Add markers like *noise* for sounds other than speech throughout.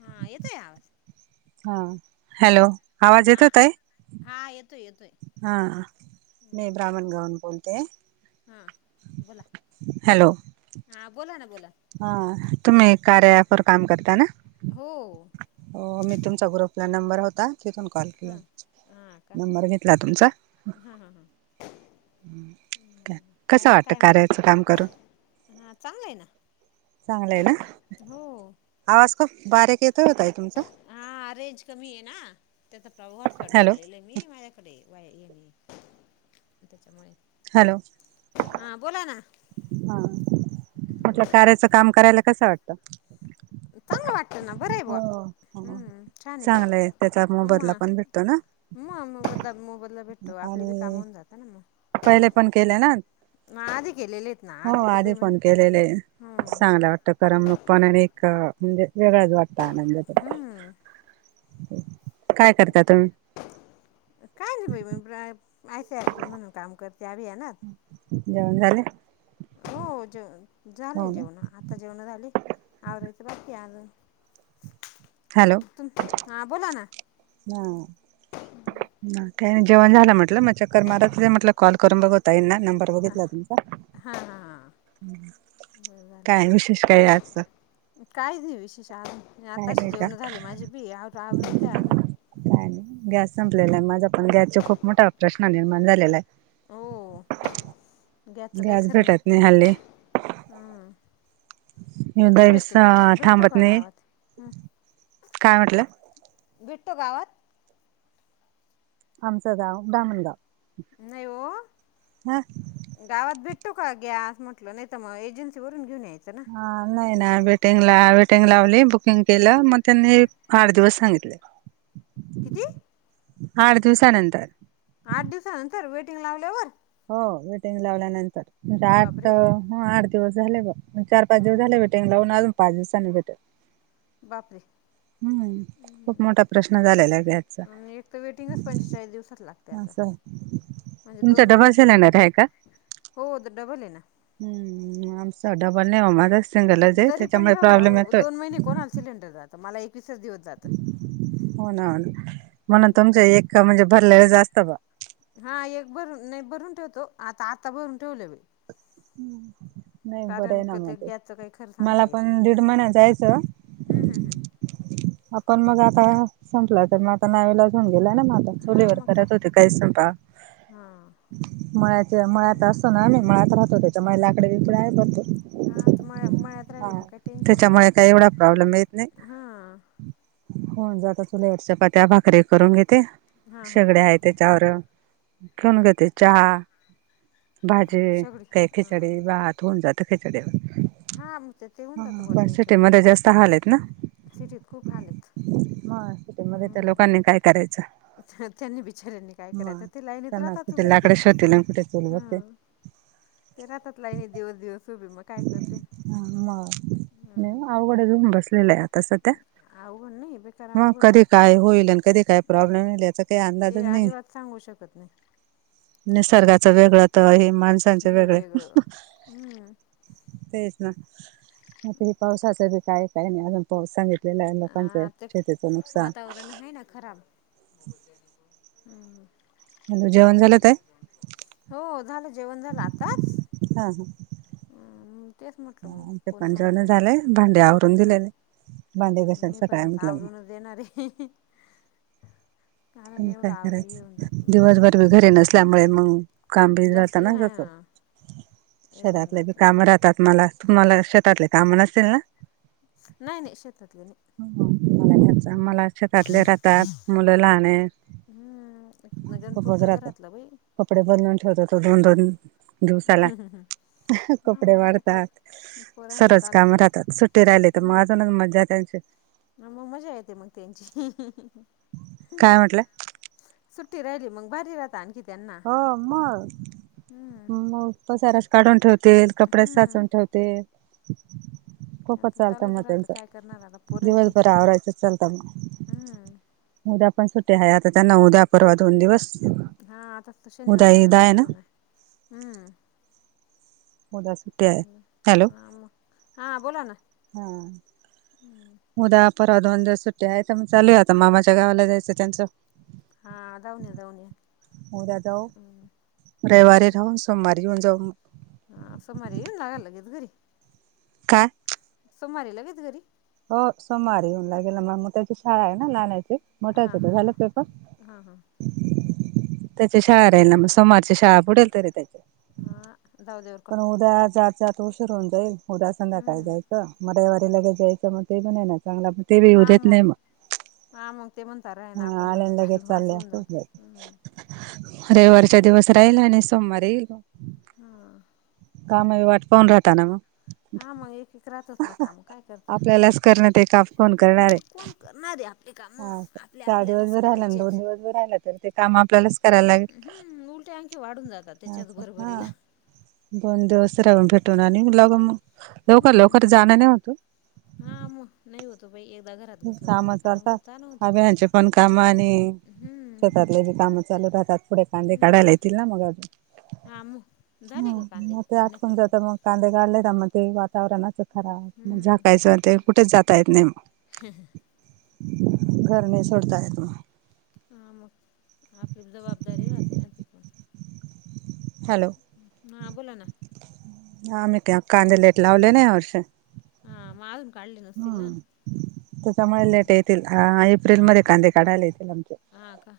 हा येतोय आवाज? हा, हॅलो आवाज हा येतो ताई? हा येतोय येतोय. हा मी ब्राह्मणगावावून बोलतेय. हा बोला, हां बोला ना बोला. हा तुम्ही कार्या ॲप वर काम करता ना? हो मी तुमचा ग्रुपला नंबर होता. तिथून कॉल केला, हां हां का नंबर घेतला तुमचा. हां हां हां कसं वाटत कार्याच काम करून? हा चांगला आहे ना. चांगलं आहे ना, हो आवाज खुप बारीक येतोय हो ताई तुमचा. हा रेंज कमी आहे ना, त्यात व्हॉट्सपॉट हॅलो जोडलेलं आहे मी माझ्या कडे वाया येणे त्याच्यामुळे हॅलो हा बोला ना हा, म्हंटल कार्याचं काम करायला कसं वाटत? चांगलं वाटतं ना बरं आहे बुवा हो हो हम्म छान आहे चांगलंय त्याचा मोबदला पण भेटतो ना. मग मग ब मो मोबदला भेटतो आपली बी काम आणि होऊन जातं ना मग. पहिले पण केले ना? म आधी केलेले ना हो तर आधी पेमेंट फोन केलेला आहे, हं चांगला वाटत करमणूक पण अनि एक म्हणजे वेगळाच वाटत आनंद तो. हम्म काय करता तुम्ही? काय नाही बाई, *unintelligible* पी म्हणून काम करते अभियानात जेवण झाले? हो जेवन झाले हो ना जेवण आता जेवण झाली. आवरायचं बाकी अजून, तुम हा बोला ना. हां काय नाही, जेवण झालं म्हटलं मग चक्कर मारत म्हटलं कॉल करून बघू ताईना नंबर हां बघितला तुमचा, हां हां काय विशेष काही आजचं? काही नाही विशेष आ काय आताशी नाही का जेवण झाली माझी बी, आव आवरते अजून. गॅस संपलेला आहे माझा पण गॅसच खूप मोठा प्रश्न निर्माण झालेला आहे. हो गॅसच काय गॅस खर नाही, भेटत हल्ली हम्म. कुठे दैवस भेटतो *unintelligible* भेटतो थांबत का नाही. गावात? हं. काय म्हटलं? भेटतो गावात? आमचं गाव दामण गाव. नाही वो. गावात भेटतो का गॅस म्हटलं नाही त मग एजन्सी वरून घेऊन यायचं ना. आ नाही ना. वेटिंग ला वेटिंग लावली. बुकिंग केलं. म त्यांनी- आठ दिवस सांगितले. किती? आठ दिवसानंतर. आठ दिवसानंतर वेटिंग लावल्यावर? हो. वेटिंग लावल्यानंतर म्हणजे आठ- बापरे हं. आठ दिवस झाले बघ. म चार पाच दिवस झाले वाट- -ते लावून आजून पाच दिवसांनी भेटलं. बापरे! हम्म. खूप मोठा प्रश्न झालेला ए गॅसचा. आणि एक तर वेटिंगच पंचेचाळीस दिवसात लागतय आता. असं म्हणजे तुमचा दोन डबल महिने सिलेंड- सिलेंडर आहे का? हो. त डबल आहे ना. हम्म. म आमचा डबल नाही. माझा सिंगलच ए. तरी त्याच्यामुळे पण राहू द्या प्रॉब्लेम हो येतोय. दोन महिने कोणाला सिलेंडर जात? मला एकविसच दिवस - हो ना. म्हणून तुमच एक म्हणजे भरलेलच आसत ब्वा. हां. एक भरून, नाही भरून ठेवतो. आता आत्ता भरून ठेवलं मी. हम्म. नाही बरं आहे कारण क ना म ते. गॅसचं काही खरं मला सांगता येत नाही पण दीड महिना जायच- हम्म, हम्म, हम्म. आ पण मग आता, संपलाए तर मग आता नावीलाज होऊन गेलाय ना माझ- हां चूलीवर मग काय करत होते काही स्वयंपाक. हां मळ्याच्या हां मळ्यात अस - -तो ना आम्ही? मळ्यात राहतो त्याच्यामुळे लाकड बिकडे आहे हां भरपूर. तर मळ्या मळ्यात राहिलं हां. मग काही टेन्शन नाही त्याच्यामुळे काही एवढा प्रॉब्लेम येत नाही. हां हां होऊन जाता. चुलीवर चपात्या, भाकऱ्या करून घेते हां हां शेगड्या आहेत. त्याच्यावर ठेऊन घेते चहा- हं. भाजी शेगडी- काही खिचडी, भात होऊन जात खिचडीवर. हा. मग तेहोऊन जात हा बा पण याच्या मधे. सिटीमध्ये जास्त हाल आहेत ना सिटीत खूप हाल येत. सिटी मध्ये त्या लोकांनी काय करायचं? आहेत त्यांनी बिचाऱ्यांनी काय म करायचं ते लाईनीत त्यांना राहतात कुठे उभे लाकडे शोधतील आणि कुठे चूल बघते. *inaudible* हां ते राहतात लाईनीत दिवस दिवस उभे. मग काय करतील? मग नाही अवघड होऊन बसलेलं आहे आता सध्या. अवघड नाहीए. *unintelligible* मग कधी काय होईल आणि कधी काय प्रॉब्लेम येईल याचा काही अंदाज- ते अजिबात सांगू शकत नाही. निसर्गाचं वेगळं तर हे माणसांचे हे वेगळे. वेगळं हम्म तेच ना. आता हे पावसाच बी काय काय नाही अजून पाऊस सांगित- -लेलाय. लोकांचं आ ते शेतीचं नुकसान. वातावरण आहे ना खराब. *inaudible* हम. हॅलो जेवण झालं ताई? हो, झालं जेवण झालं आताच हा हम्म तेच म्हटलं मग,, हा आमचं कोण पण आहे जेवण का हे झालंय करून, भांडे आवरून हं. दिलेले. भांडे हम्म मी घासायला पण सकाळी आता म्हटलं मग आवरूनच देणारे तुम्ही काय करायचं,, दिवसभर मी घरी नसल्यामुळे मग काम बीम राहतं जास्ती ना,, हा येऊन शेतातली बी जातं कामं राहतात मला. तुम्हाला शेतातले काम नसतील ना नाही नाही, शेतातले नाही. म मला शेतातले राहतात, मुलं लहान ये. हम्म, नगनपुरचं घरातलं बाई. कपडे बदलून ठेवतो तो दोन दोन, दिवसाला, हा कपडे मग आता काय वाढतात. पोरांचं सरज चालूच काम राहत राहतात, सुट्टी राहिले तर मग अजूनच मजा आहे त्यांची. हा मग मजा येते मग त्यांची काय म्हंटला? सुट्टी रायली मंग भारी रातं आणखी त्यांना हो म, हम्म मग पसारास काढून ठेवते, कपड्याच हम्म साचून ठेवते. खुप त्यांचं चालतं चालूच म राहतं त्यांच,, काय करणार आता पोरं आहे ते दिवसभर आवरायच चालतंन हम्म. उद्या पण सुट्टी हाय, आता त्यांना उद्या परवा दोन दिवस. हा आता फक्त त शनिवार उद्या रईवार ईद आहे सुट्टी ना. नाई, हम्म. उद्या सुट्याय,, हॅलो. हां मग हां बोला ना. हां. हम्म. उद्या परवा दोन दिवस सुट्ट्याय आता म, चालूया आता मामाच्या गावाला जायचं त्यांचं. हा जाऊन या जाऊन या. ऊद्या जाऊ,, रईवारी राऊन् सोमवारी येऊन जाऊ. हा सोम्मारी यीऊन लागाल लगीच घरी. काय सोम्मारी लगेच घरी? हो, सोम्मारी येऊन लागेल ना म म त्याची शाळाय ना लाण्याची,, हां मोठ्याचे त हां झाले पेपर. हां हां हां त्याची शाळा बरं आहे राहील ना, म सोमारच्या शाळा बुडेल तरी त्याची. हा, जाऊद्या व पण उद्या जात जात त ऊशीर होऊन जाईल, उद्या संध्याकाळी हम्म जायचं, म रयवारी लगेज यायचं म ते बी नाई ना चांगला ते बी येऊ देत नाई म. हा मग ते म्हणता र्हायना आपण म्हणतो चाल्लो असं होऊन जातं,, ऊं. रईवारच्या दिवस राहिल आणि सोम्मारी येईल ब्वा. हां. कामई वाट पाऊन राहताना म. हा म एक एक् आपल्यालाच करणय ते काम. कोन हां करणारे,, मग कोण करणार आहे आपली कामं आपल्या चार आपल्यालाच दिवसबी रायलं न करायचे दोन आहेत दिवसबी राहिलं तरी ते काम आपल्यालाच करायला लागेल. हम्मं उलट्यां आणंखी वाढूंन जातांत त्यांच्याच अच्छा हा बरोबरीलां दोन दिवसं राहूंन भेटूंन आणि यीऊंन लागुं मगं लवकरं हम्म लवकरं जाणं नाई होतं ओ हां मं नाई होतं ओ बाई एकदां घरांत ओ घुंसल मं काम काई चालतात. कामं जाणं होतं कां शेतांतले बी कामं चालूं राहतांत पुढे कांदे काढांयला येतील नां मगं अजूंन हां मं- मं मं ते आटकूंन जातं मंग कांदे काडले त्यां मं ते आंता राणाचं करां मगं हम्म झाकायचं ते कुठेचं जातां येतं नाहीं मंग हं हं घरं नाई सोडतांयेत मं हां मंग आपली जबाबदारी रहाते नां ति पणं हॅलो हां बोला ना हां आम्हीं कां कांदे लेट लावले नां यां वर्षी हां मं अजूंन काढले नसतील नां त्यांच्यामुळे लेट येतील आं एप्रिलमध्यें हां कांदे काढांयला येतील आमचे हां कां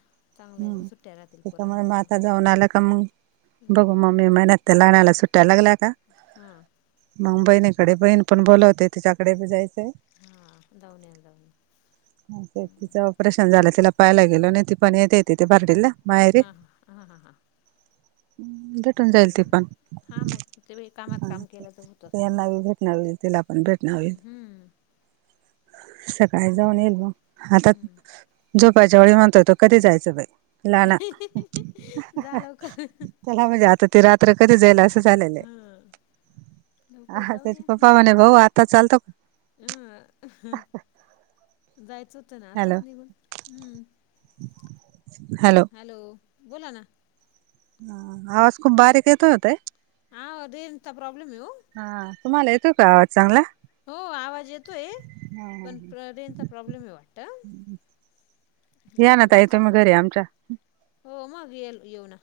हम्मं त्यांच्यामुळे नां आंता जाऊंन आंल कां मंग बघूं मंग मे महिन्यांत त्यां लाहाण्यांला सुट्ट्यां लागल्यां कां हं मंग बहिणीकडे बहीण पणं बोलांवते तिच्यांकडे बी जायचं आहे हां जाऊंन येजो जरां. हं तिच ऑपरेशन झालंय तिलां पाहायला गेलं आणि ती पणं येतं येतिथे भारडीला हां हां हां हां हां भेटूंन जाईल ति चांगलं ना पणं हां मग ते कामात हां काम केलं तर होतं त्यांना भेटणारं आहे. तिलां पणं भेटणं होईल. हम्म सकाळीं जाऊंन येईल. बरोबर. मंग आंता हम्म झोपाच्यां वेळी म्हणतोय. तो कधी जायचं बाई नाना जा लवकर त्यांला भी जातं होते. रातं तरं कधीं जायंल असं झालेले. हां आं लवकर हां त्यांच्या पप्पां म्हंणे भाऊ आंता चालतो कां हंहं हं जायचं होतं नां हॅलो आताचं निघूंन हम्मं हॅलो बोलां नां हं हं आवांज खूपचं बारीक येतो होते नां. हां रेंज चां प्रॉब्लेम आहे येव हां तुम्हांला येतोय कायं आवांज चांगला. हो आवांज येतोय पणं रेनचा प्रॉब्लेम आहे वाटतं. यां नां हम्म, मला ताई चांगलं तुम्हीं येतं. घरी आमच्या हो मगं येलं येऊं नां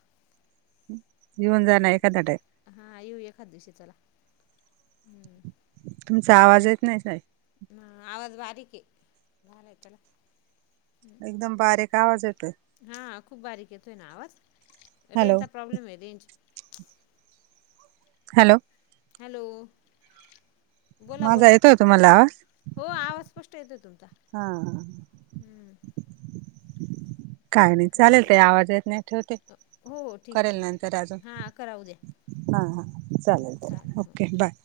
मी म्हणलं नाहीं कां ताटं आहे हां येऊं एखांद्या दिवशी चलां हम्मं तुमचां आवांज येतं नाहीं ताई हां आवांज बारीक आहे बाहेर चलां हम्मं एकदंम बारीक आवांज येतोय. हां खूंप बारीक येतोय नां आवांज हॅलो रेंजचा प्रॉब्लेम आहे. रेंज हॅलो हॅलो बोला माझां बोला येतोय कां तुम्हांला आंवाज हो आवांज स्पष्टं येतोय. तुमचां हम्मं काय नाही चालेल ताई आवाज येत नाही. ठेवते हो हो ठीक आहे करेल ठीक नंतर अजून. आहे हां करा उद्या हा हा हं, चालेल चालेल हो ओके बाय.